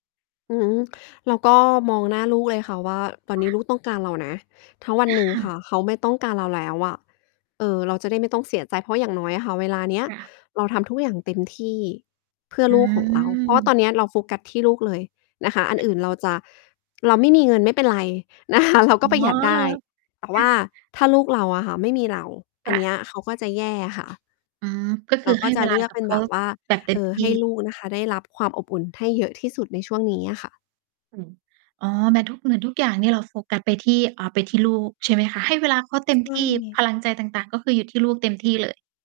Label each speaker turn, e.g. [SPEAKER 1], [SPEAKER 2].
[SPEAKER 1] อืม เราก็มองหน้าลูกเลยค่ะว่า ตอน
[SPEAKER 2] ค
[SPEAKER 1] น
[SPEAKER 2] ่
[SPEAKER 1] ี้
[SPEAKER 2] ะ
[SPEAKER 1] ลูกต้องการเรานะ ทั้งวัน
[SPEAKER 2] อ
[SPEAKER 1] หนึ่งค
[SPEAKER 2] า
[SPEAKER 1] ่ะ เขาไม่ต้องการเราแล้วอะ เออ เราจะได้ไม่ต้องเสียใจ เพราะอย่างน้อยอะค่ะ เวลาเนี้ย
[SPEAKER 2] ค่ะ
[SPEAKER 1] เราทำทุกอย่างเต็มที่เพื่อ
[SPEAKER 2] อ
[SPEAKER 1] ลูกของเรา เพราะว่าต
[SPEAKER 2] ืม
[SPEAKER 1] อนเนี้ยเราโฟกัสที่ลูกเลยนะคะ อัน
[SPEAKER 2] ค่ะ
[SPEAKER 1] อื่นเราจะ เราไม่มีเงินไม่เป็นไรนะคะ เรา
[SPEAKER 2] อ
[SPEAKER 1] ก
[SPEAKER 2] ๋
[SPEAKER 1] ็ประหยัดได้ แต่ว
[SPEAKER 2] อ
[SPEAKER 1] ่าถ้าลูกเราอะค่ะ ไม่มีเรา อ
[SPEAKER 2] ค
[SPEAKER 1] ัน
[SPEAKER 2] ่
[SPEAKER 1] เน
[SPEAKER 2] ะ
[SPEAKER 1] ี้ยเขาก็จะแย่อะค่ะ
[SPEAKER 2] อืม ก็ค
[SPEAKER 1] เร
[SPEAKER 2] ื
[SPEAKER 1] า
[SPEAKER 2] อ ใ
[SPEAKER 1] ก
[SPEAKER 2] ห
[SPEAKER 1] ็
[SPEAKER 2] ้
[SPEAKER 1] จะ
[SPEAKER 2] เวล
[SPEAKER 1] เ
[SPEAKER 2] า
[SPEAKER 1] ลือ
[SPEAKER 2] ก
[SPEAKER 1] ก
[SPEAKER 2] ั
[SPEAKER 1] เป
[SPEAKER 2] บ
[SPEAKER 1] ็
[SPEAKER 2] เ
[SPEAKER 1] น
[SPEAKER 2] ข
[SPEAKER 1] แบ
[SPEAKER 2] า
[SPEAKER 1] บว่า
[SPEAKER 2] แบบเต็
[SPEAKER 1] เอ
[SPEAKER 2] ม
[SPEAKER 1] ่อ
[SPEAKER 2] ที
[SPEAKER 1] ให
[SPEAKER 2] ่
[SPEAKER 1] ้ลูกนะคะ ได้รับความอบอุ่นให้เยอะที่สุดในช่วงนี้อะค่ะ
[SPEAKER 2] อืม อ๋อ เหมือนทุก เหมือนทุกอย่างเนี่ยเราโฟกัสไปที่ อา ไปที่ลูก ใช่ไหมคะ? ให้เวลาเขาเต็ม
[SPEAKER 1] ว
[SPEAKER 2] ท
[SPEAKER 1] ่า
[SPEAKER 2] ี่
[SPEAKER 1] ไง
[SPEAKER 2] พลังใจต่าง ๆ ก็คืออยู่ที่ลูกเต็มที่เลย